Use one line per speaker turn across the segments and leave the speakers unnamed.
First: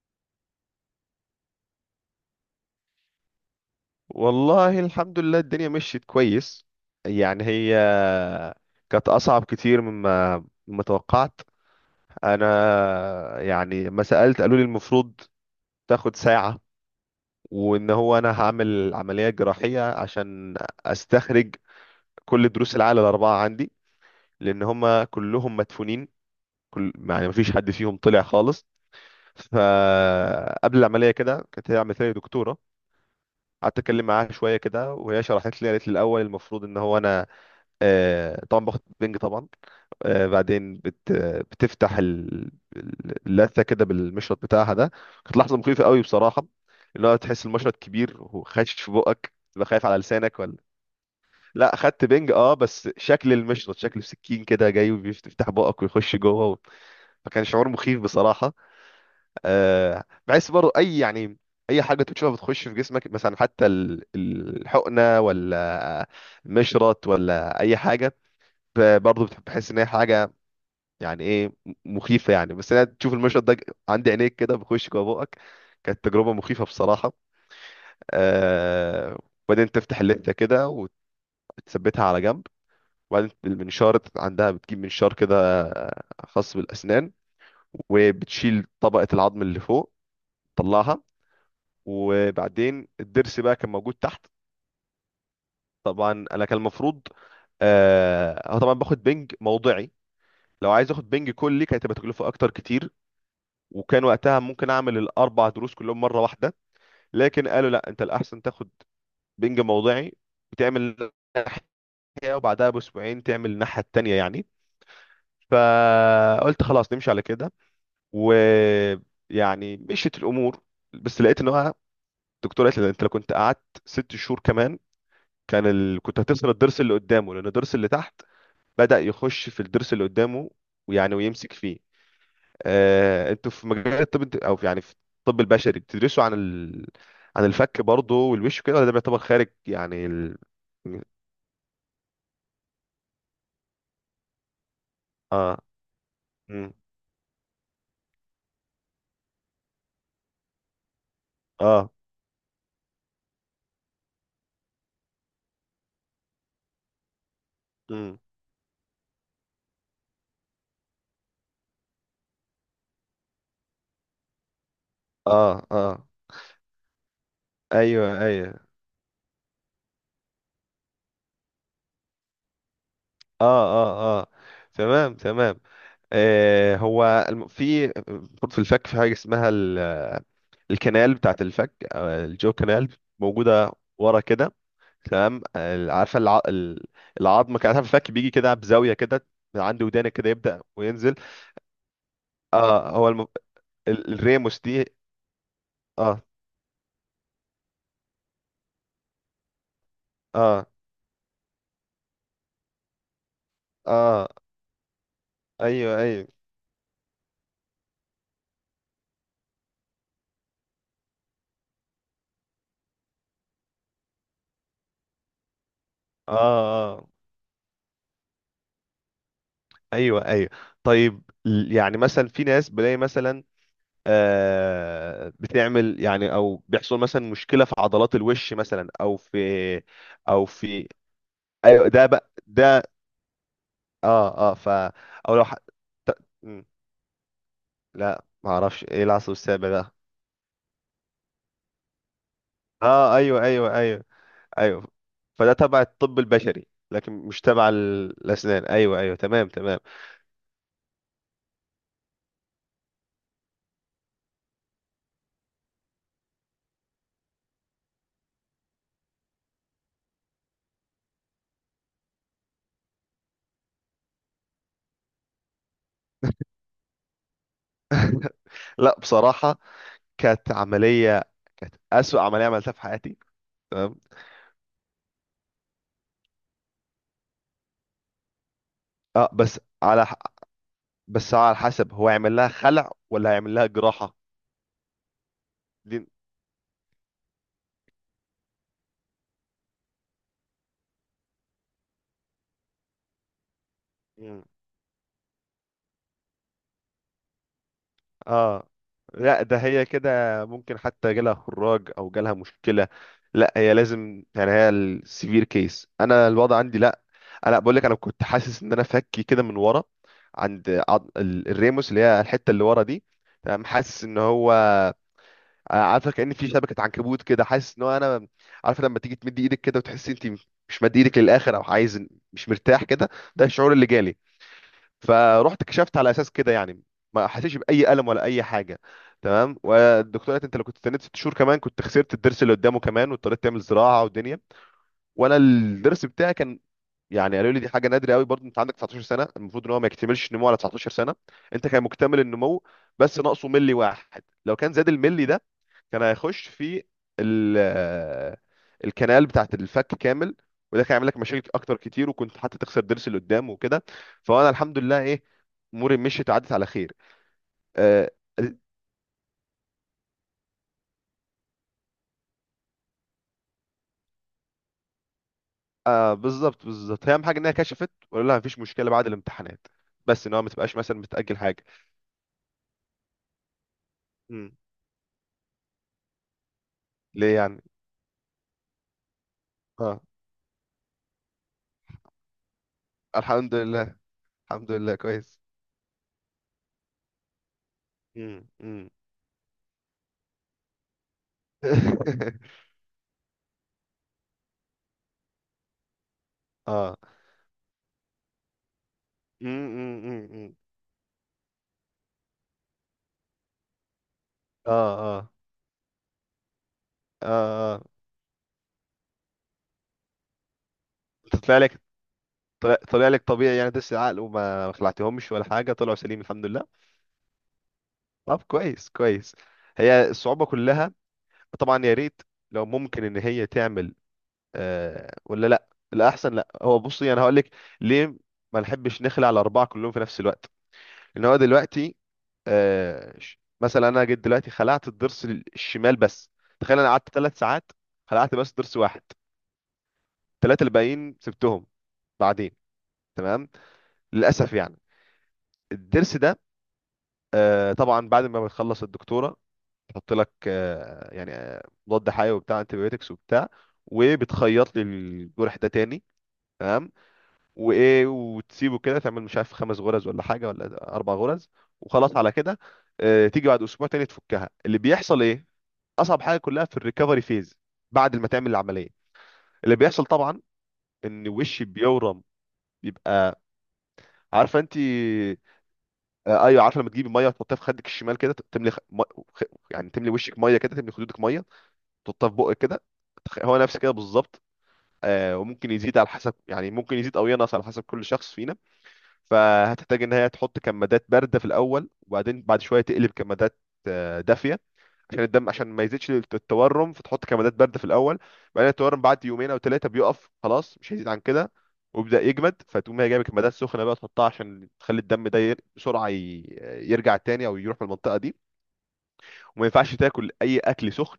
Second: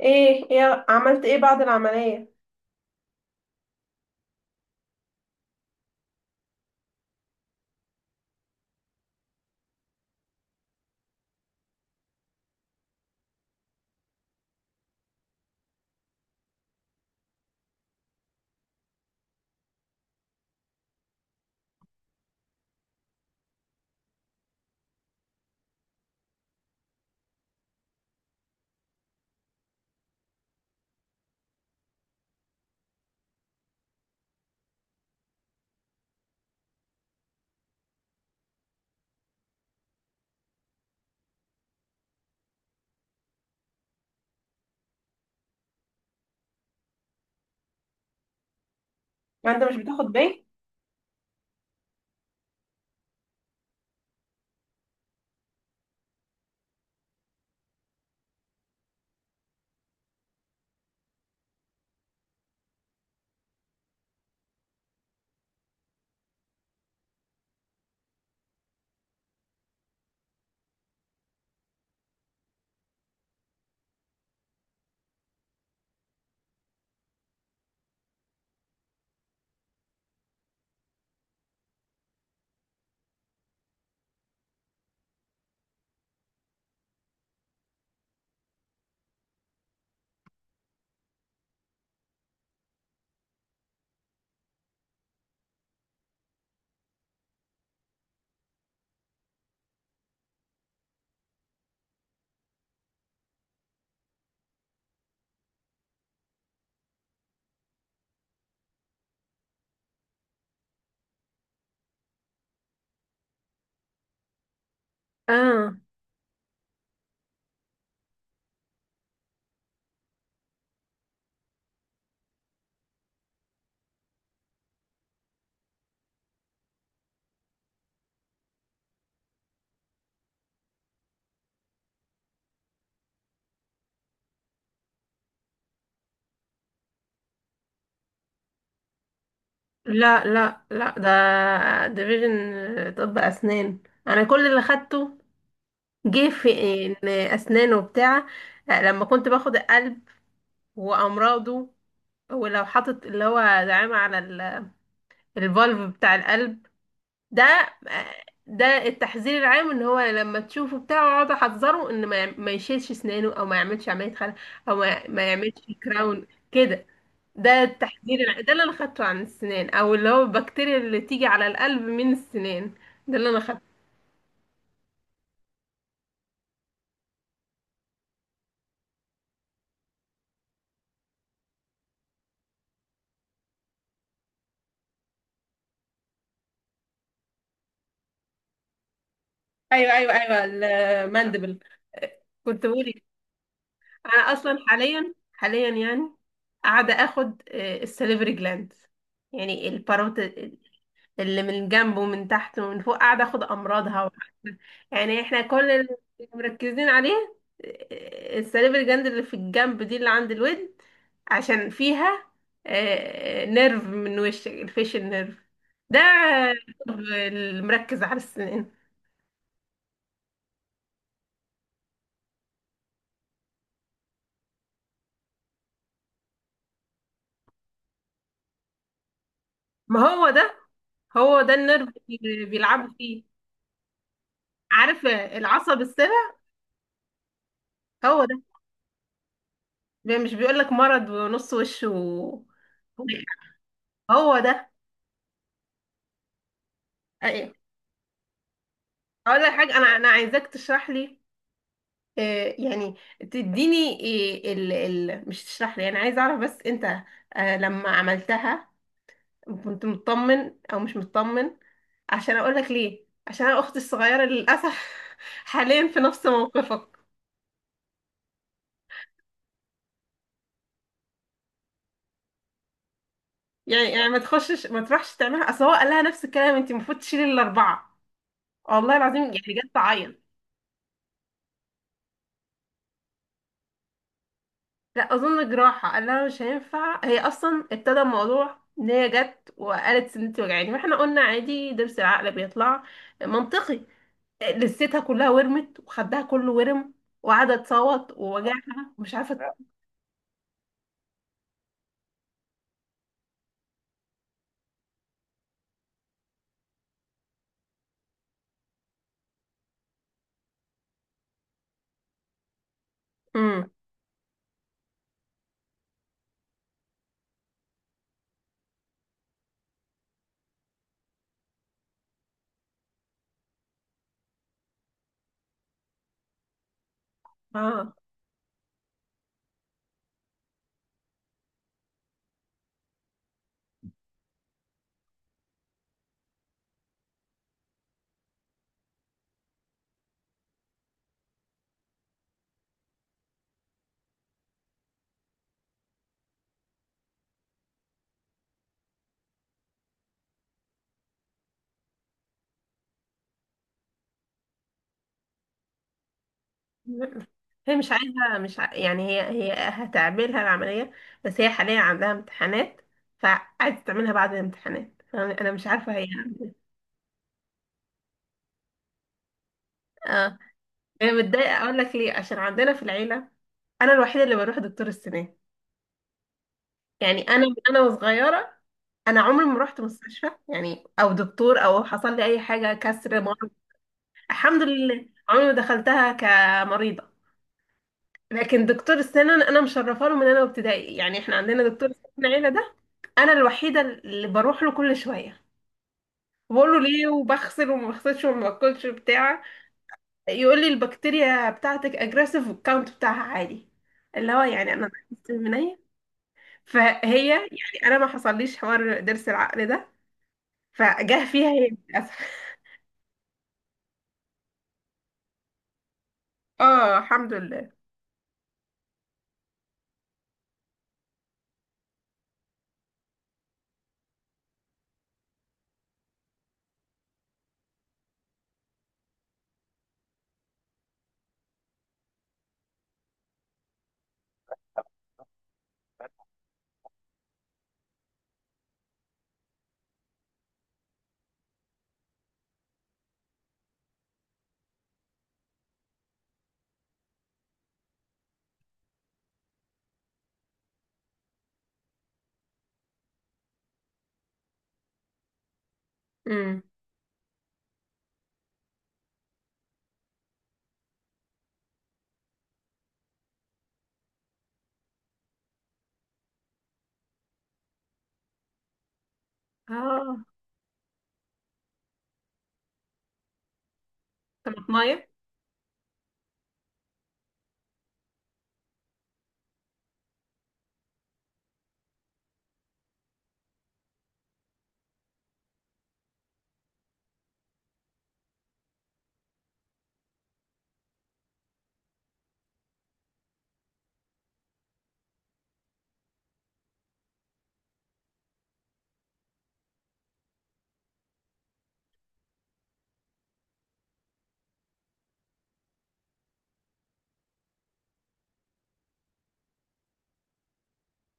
ايه ايه، عملت ايه بعد العملية؟
والله، الحمد لله، الدنيا مشيت كويس. يعني هي كانت أصعب كتير مما توقعت. أنا يعني ما سألت، قالوا لي المفروض تاخد ساعة، وإن هو أنا هعمل عملية جراحية عشان أستخرج كل دروس العقل الأربعة عندي، لأن هما كلهم مدفونين. كل يعني مفيش حد فيهم طلع خالص. فقبل العملية كده كانت هي عملت لي دكتورة، قعدت اتكلم معاها شويه كده، وهي شرحت لي، قالت لي الاول المفروض ان هو انا طبعا باخد بنج، طبعا. بعدين بتفتح اللثه كده بالمشرط بتاعها ده. كانت لحظه مخيفه قوي بصراحه. اللي هو تحس المشرط كبير وخش في بقك،
ما انت
تبقى
مش
خايف على
بتاخد
لسانك
بيه.
ولا. لا، خدت بنج اه، بس شكل المشرط شكل سكين كده جاي وبيفتح بقك ويخش جوه و... فكان شعور مخيف بصراحه. بحس برضه اي يعني اي حاجه تشوفها بتخش في جسمك مثلا، حتى الحقنه ولا مشرط ولا اي حاجه، برضه بتحس ان هي حاجه يعني ايه مخيفه يعني. بس انا تشوف المشهد ده عندي عينيك كده بيخش جوه بقك. كانت تجربه مخيفه بصراحه. آه وبعدين تفتح اللفه كده وتثبتها على جنب. وبعدين المنشار، عندها بتجيب منشار كده، خاص بالاسنان، وبتشيل طبقه العظم اللي فوق تطلعها. وبعدين الضرس بقى كان موجود تحت. طبعا انا كان المفروض، أنا طبعا باخد بنج موضعي. لو عايز اخد بنج كلي كانت هتبقى تكلفه اكتر كتير، وكان وقتها ممكن اعمل الاربع دروس كلهم مره واحده. لكن قالوا لا، انت الاحسن تاخد بنج موضعي وتعمل ناحيه، وبعدها باسبوعين تعمل الناحيه التانيه يعني.
اه،
فقلت خلاص نمشي على كده، ويعني مشيت الامور. بس لقيت ان هو الدكتوره قالت لي، انت لو كنت قعدت 6 شهور كمان، كنت هتخسر الضرس اللي قدامه، لان الضرس اللي تحت بدأ يخش في الضرس اللي قدامه، ويعني ويمسك فيه. انتوا في مجال الطب يعني في الطب البشري بتدرسوا عن عن الفك برضه والوش وكده، ولا ده بيعتبر خارج يعني
لا
ال...
لا لا، ده ديفيجن طب اسنان. انا كل اللي خدته
اه.
جه في
مم.
إن اسنان وبتاع. آه، لما كنت باخد القلب وامراضه،
اه.
ولو حاطط اللي هو دعامة على الفالف بتاع القلب ده،
مم.
ده التحذير العام. ان هو لما تشوفه بتاعه اقعد احذره ان ما يشيلش اسنانه، او ما يعملش عملية خلع، او ما يعملش
اه اه.
كراون كده. ده
ايوه
ده اللي
ايوه.
انا خدته عن السنان، او اللي هو البكتيريا اللي تيجي على القلب من السنان. ده اللي انا
اه
خدته.
اه اه. تمام تمام. في برضه في الفك في حاجه اسمها الكنال بتاعت الفك، الجو كنال، موجوده ورا كده. تمام. عارفه العظم، كان عارفه الفك بيجي كده بزاويه كده، من عند
ايوه ايوه
ودانك كده
ايوه،
يبدا وينزل.
الماندبل، كنت
اه.
بقولي. انا اصلا
الريموس دي.
حاليا يعني
اه
قاعده اخد السليفري جلاند، يعني الباروت،
اه
اللي من جنب ومن تحت ومن فوق، قاعدة اخد امراضها
اه.
يعني احنا كل اللي
ايوه ايوه.
مركزين عليه. آه، السليب الجند اللي في الجنب دي اللي عند الودن، عشان فيها آه، نيرف من وشك، الفيشل نيرف ده.
اه
الطب
اه.
اللي مركز على السنان.
ايوه ايوه. طيب، يعني مثلا في ناس بلاقي مثلا بتعمل يعني، او بيحصل مثلا مشكله في عضلات الوش مثلا، او في
ما هو
او
ده،
في
هو ده النيرف
ايوه ده بقى
اللي
ده.
بيلعبوا فيه.
اه اه
عارف
او لو ح...
العصب
ت...
السابع؟
م،
هو
لا،
ده.
ما اعرفش ايه العصب السابع ده.
مش بيقولك مرض ونص وش و...
اه ايوه ايوه ايوه
هو ده.
ايوه. فده تبع الطب البشري لكن مش
أيوة.
تبع الاسنان. ايوه ايوه
اقول
تمام
لك حاجه،
تمام.
انا عايزاك تشرح لي، آه، يعني تديني، آه، ال مش تشرح لي، انا عايز اعرف بس انت، آه، لما عملتها كنت مطمن او مش مطمن؟ عشان اقول لك ليه، عشان انا اختي الصغيره للاسف حاليا في نفس موقفك.
لا، بصراحه كانت عمليه كانت اسوأ عمليه عملتها في حياتي.
يعني
تمام.
ما تخشش، ما تروحش تعملها، اصل هو قال لها نفس الكلام، انت المفروض تشيلي الاربعه، والله العظيم،
اه،
يعني جت تعيط.
بس على حسب هو هيعمل لها خلع ولا هيعمل لها جراحه.
لا اظن جراحه،
دي.
قال لها مش هينفع. هي اصلا ابتدى الموضوع ان هي جت وقالت سنتي وجعاني، واحنا قلنا عادي، ضرس العقل بيطلع، منطقي.
مم.
لستها كلها ورمت، وخدها كله ورم، وقعدت تصوت
اه،
ووجعها ومش
لا
عارفه.
ده هي كده ممكن حتى جالها خراج او جالها مشكله. لا هي لازم يعني، هي السيفير كيس، انا الوضع عندي لا. انا بقول لك، انا كنت حاسس ان انا فكي كده من ورا، الريموس اللي هي الحته اللي ورا دي. تمام.
امم.
حاسس ان هو عارفه كأن في شبكه عنكبوت كده، حاسس ان هو انا، عارفه لما تيجي تمدي ايدك كده وتحسي انت مش مد ايدك للاخر، او عايز، مش مرتاح كده. ده الشعور اللي جالي. فروحت كشفت على اساس كده يعني. ما حسيتش باي
اه،
الم ولا اي حاجه. تمام. والدكتوره قالت، انت لو كنت استنيت 6 شهور كمان، كنت خسرت الضرس اللي قدامه كمان، واضطريت تعمل زراعه ودنيا. وانا الضرس بتاعي كان، يعني قالوا لي دي حاجه نادره قوي برضه، انت عندك 19 سنه، المفروض ان هو ما يكتملش النمو على 19 سنه. انت كان مكتمل النمو، بس ناقصه ملي واحد، لو كان زاد الملي ده كان هيخش في ال الكنال بتاعت الفك كامل. وده كان يعمل لك مشاكل اكتر كتير، وكنت حتى تخسر ضرس اللي قدام وكده. فانا الحمد لله ايه، اموري مشيت وعدت على خير.
هي مش
آه
عايزه
آه.
مش ع... يعني هي هتعملها العمليه، بس هي حاليا عندها امتحانات، فعايزه تعملها بعد الامتحانات، فانا أنا مش عارفه هي.
بالظبط بالظبط، هي اهم حاجه انها كشفت ولا لا، مفيش مشكله بعد الامتحانات. بس ان
اه،
هو ما تبقاش مثلا
هي
بتاجل
متضايقه.
حاجه.
اقول لك ليه، عشان عندنا في العيله انا الوحيده اللي
مم.
بروح دكتور السنان. يعني
ليه
انا من
يعني؟
انا وصغيره، انا عمري ما رحت
اه،
مستشفى، يعني او دكتور، او حصل لي اي حاجه، كسر، مرض.
الحمد لله.
الحمد
الحمد لله
لله
كويس.
عمري ما دخلتها كمريضه. لكن
امم.
دكتور السنان انا مشرفه له من انا وابتدائي. يعني احنا عندنا دكتور السنان العيله ده، انا الوحيده اللي بروح له كل شويه. بقول له
اه.
ليه، وبغسل وما بغسلش، وما باكلش بتاع.
امم.
يقول لي البكتيريا بتاعتك اجريسيف، والكاونت بتاعها عالي، اللي هو
اه
يعني انا
اه
بحس من أيه؟ فهي يعني،
اه اه.
انا ما حصليش حوار ضرس العقل ده، فجه
انت
فيها
طلع
هي
لك،
للأسف
طلع لك طبيعي يعني، دس العقل وما ما خلعتهمش ولا حاجه، طلعوا سليم الحمد لله.
اه الحمد لله.
طب كويس كويس. هي الصعوبه كلها. طبعا يا ريت لو ممكن ان هي تعمل. ولا لا الاحسن، لا هو بصي، انا هقول لك ليه ما نحبش نخلع الاربعه كلهم في نفس الوقت. ان هو دلوقتي مثلا انا جيت دلوقتي خلعت الضرس الشمال بس. تخيل، انا قعدت 3 ساعات، خلعت بس ضرس واحد. الثلاثه الباقيين سبتهم بعدين. تمام. للاسف يعني الضرس ده. طبعا بعد ما بتخلص الدكتوره، تحط لك مضاد حيوي وبتاع انتبيوتكس وبتاع، وبتخيط لي الجرح ده تاني.
امم.
تمام. وايه، وتسيبه كده، تعمل مش عارف خمس غرز ولا حاجه ولا اربع غرز، وخلاص على كده. تيجي بعد اسبوع تاني تفكها، اللي بيحصل ايه. اصعب حاجه كلها في الريكفري فيز بعد ما تعمل العمليه. اللي بيحصل
اه.
طبعا ان وشي بيورم، بيبقى عارفه انت.
طماطمايه.
ايوه عارفه، لما تجيبي ميه وتحطها في خدك الشمال كده، تملي خ... يعني تملي وشك ميه كده، تملي خدودك ميه، تحطها في بقك كده. هو نفس كده بالظبط. وممكن يزيد على حسب يعني، ممكن يزيد او ينقص على حسب كل شخص فينا. فهتحتاج ان هي تحط كمادات بارده في الاول، وبعدين بعد شويه تقلب كمادات دافيه، عشان الدم، عشان ما يزيدش التورم. فتحط كمادات بارده في الاول، بعدين التورم بعد يومين او ثلاثه بيقف خلاص، مش هيزيد عن كده ويبدا يجمد. فتقوم هي جايب الكمادات السخنه بقى تحطها، عشان تخلي الدم ده يرجع تاني، او يروح من المنطقه دي. وما ينفعش تاكل اي اكل سخن،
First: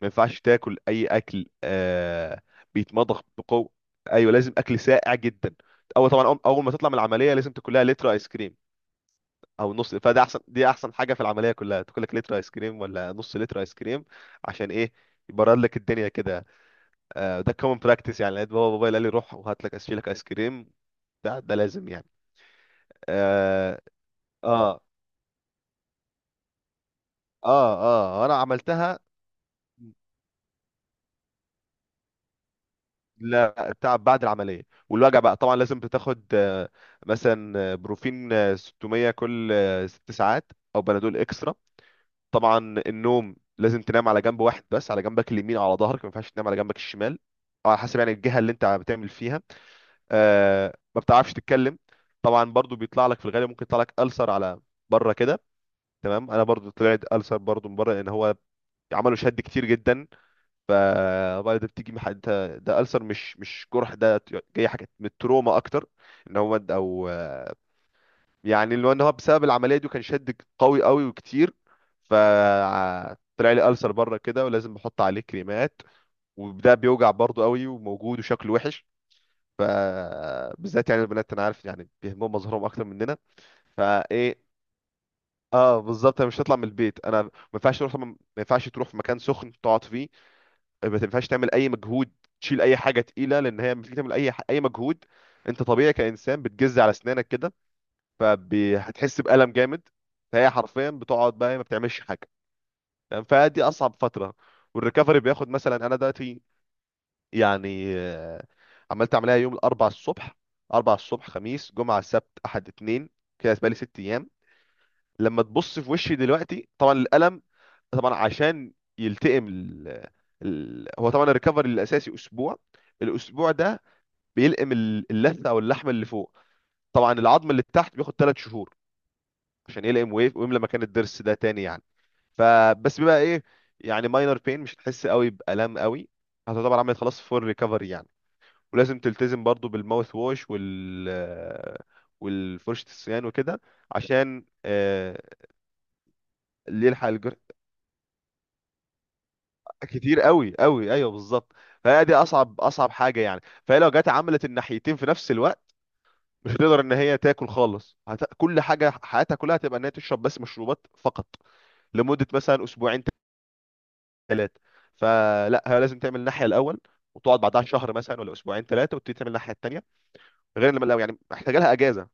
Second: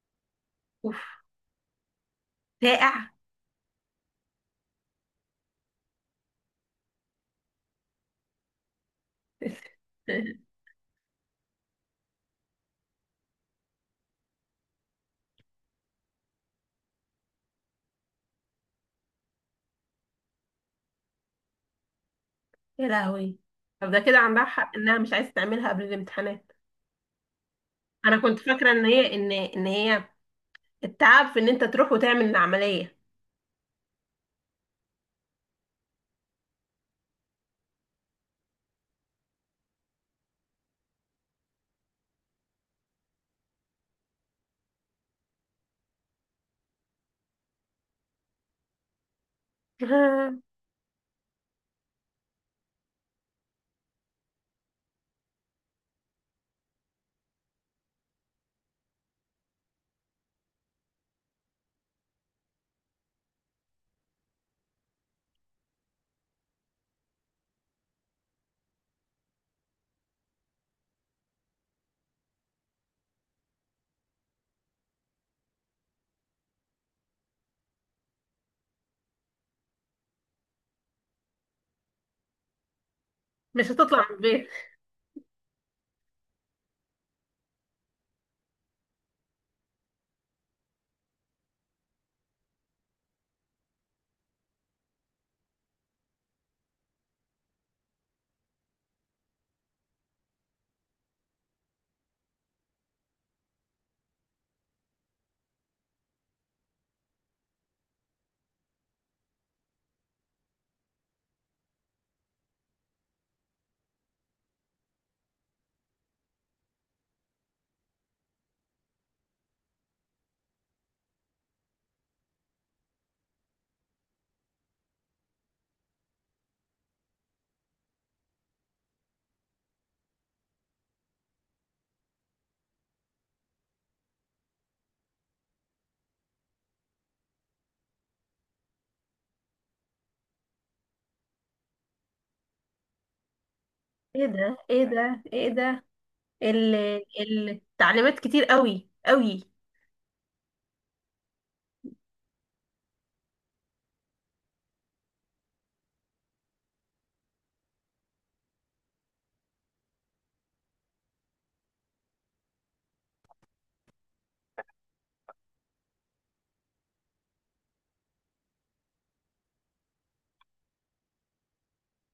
ما ينفعش تاكل
اوف.
اي اكل
ساقع.
بيتمضغ بقوه. ايوه، لازم اكل ساقع جدا. اول أول ما تطلع من العمليه لازم تاكل لها لتر ايس كريم، او نص. فده احسن، دي احسن حاجه في العمليه كلها، تاكل لك لتر ايس كريم ولا نص لتر ايس كريم. عشان ايه؟ يبرد لك الدنيا كده. ده كومن براكتس يعني. لقيت بابا قال لي روح وهات لك اشيلك ايس كريم. ده لازم يعني.
يا لهوي.
اه
طب ده كده عندها حق
اه
انها مش عايزه تعملها قبل الامتحانات.
اه
انا
اه. انا
كنت فاكره ان
عملتها.
هي ان ان هي التعب في ان انت تروح وتعمل العمليه.
لا، تعب بعد العمليه. والوجع بقى طبعا لازم بتاخد، مثلا بروفين 600 كل 6 ساعات، او بنادول اكسترا طبعا. النوم، لازم تنام على جنب واحد بس، على جنبك اليمين، على ظهرك. ما ينفعش تنام على جنبك الشمال، أو على حسب يعني الجهه اللي انت بتعمل فيها. ما بتعرفش تتكلم. طبعا برضو بيطلع لك في الغالب، ممكن يطلع لك ألسر على بره كده. تمام. انا برضو طلعت ألسر برضو من بره، لان هو عملوا شد كتير جدا. فبعد ده بتيجي ده ألسر، مش جرح ده، جاي حاجه من التروما اكتر. ان هو مد، او يعني اللي هو ان هو بسبب العمليه دي كان شد قوي قوي وكتير. فطلع لي ألسر بره كده، ولازم بحط عليه كريمات. وده بيوجع برضه قوي، وموجود وشكله وحش. ف بالذات يعني البنات، انا عارف يعني بيهمهم مظهرهم اكتر مننا،
مش هتطلع من
فايه.
البيت.
اه بالظبط، انا مش هطلع من البيت. انا ما ينفعش تروح في مكان سخن تقعد فيه، ما ينفعش تعمل اي مجهود، تشيل اي حاجه تقيله، لان هي لما تيجي تعمل اي مجهود، انت طبيعي كانسان بتجز على اسنانك كده، فهتحس بألم جامد. فهي حرفيا بتقعد بقى ما بتعملش حاجة، تمام؟ فدي أصعب فترة. والريكفري بياخد، مثلا أنا دلوقتي يعني عملت عملية يوم الأربع الصبح. أربع الصبح، خميس، جمعة، سبت، أحد، اتنين، كده بقالي 6 أيام. لما تبص في وشي دلوقتي طبعا الألم، طبعا عشان يلتئم هو طبعا الريكفري الأساسي أسبوع. الأسبوع ده بيلئم اللثة، أو اللحم اللي فوق. طبعا العظم اللي تحت بياخد 3 شهور عشان يلقم ويملى مكان الضرس ده تاني يعني. فبس بيبقى ايه، يعني ماينر بين، مش هتحس قوي بألم قوي، هتعتبر عملت خلاص فول ريكفري يعني. ولازم تلتزم برضو بالماوث ووش والفرشة السنان وكده،
ايه
عشان
ده ايه ده ايه ده ال-
اللي يلحق الجرح.
التعليمات كتير قوي قوي.
كتير قوي قوي، ايوه بالظبط. فهي دي اصعب اصعب حاجه يعني. فهي لو جت عملت الناحيتين في نفس الوقت، مش هتقدر ان هي تاكل خالص. كل حاجه حياتها كلها هتبقى ان هي تشرب بس مشروبات فقط، لمده مثلا اسبوعين ثلاثه. فلا، هي لازم تعمل الناحيه الاول، وتقعد بعدها شهر مثلا، ولا اسبوعين ثلاثه، وتبتدي تعمل الناحيه الثانيه، غير لما لو يعني محتاجه لها اجازه،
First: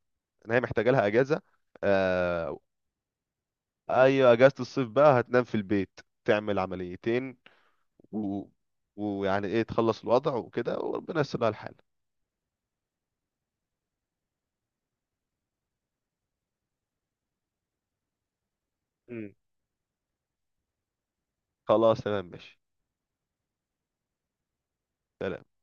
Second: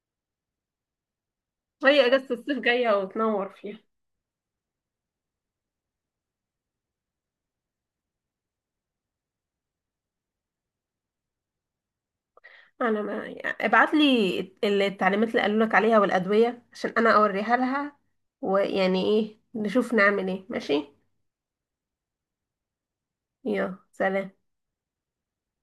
ان هي محتاجه لها اجازه.
هي اجازه الصيف
آه
جايه وتنور فيها.
ايوه، اجازه الصيف بقى هتنام في البيت، تعمل عمليتين و... ويعني ايه تخلص الوضع وكده، وربنا يسر لها الحال.
انا، ما يعني ابعت لي التعليمات اللي قالوا لك عليها والادويه عشان انا اوريها لها، ويعني
مم.
ايه نشوف نعمل ايه، ماشي؟
خلاص تمام ماشي.
يلا سلام.
سلام.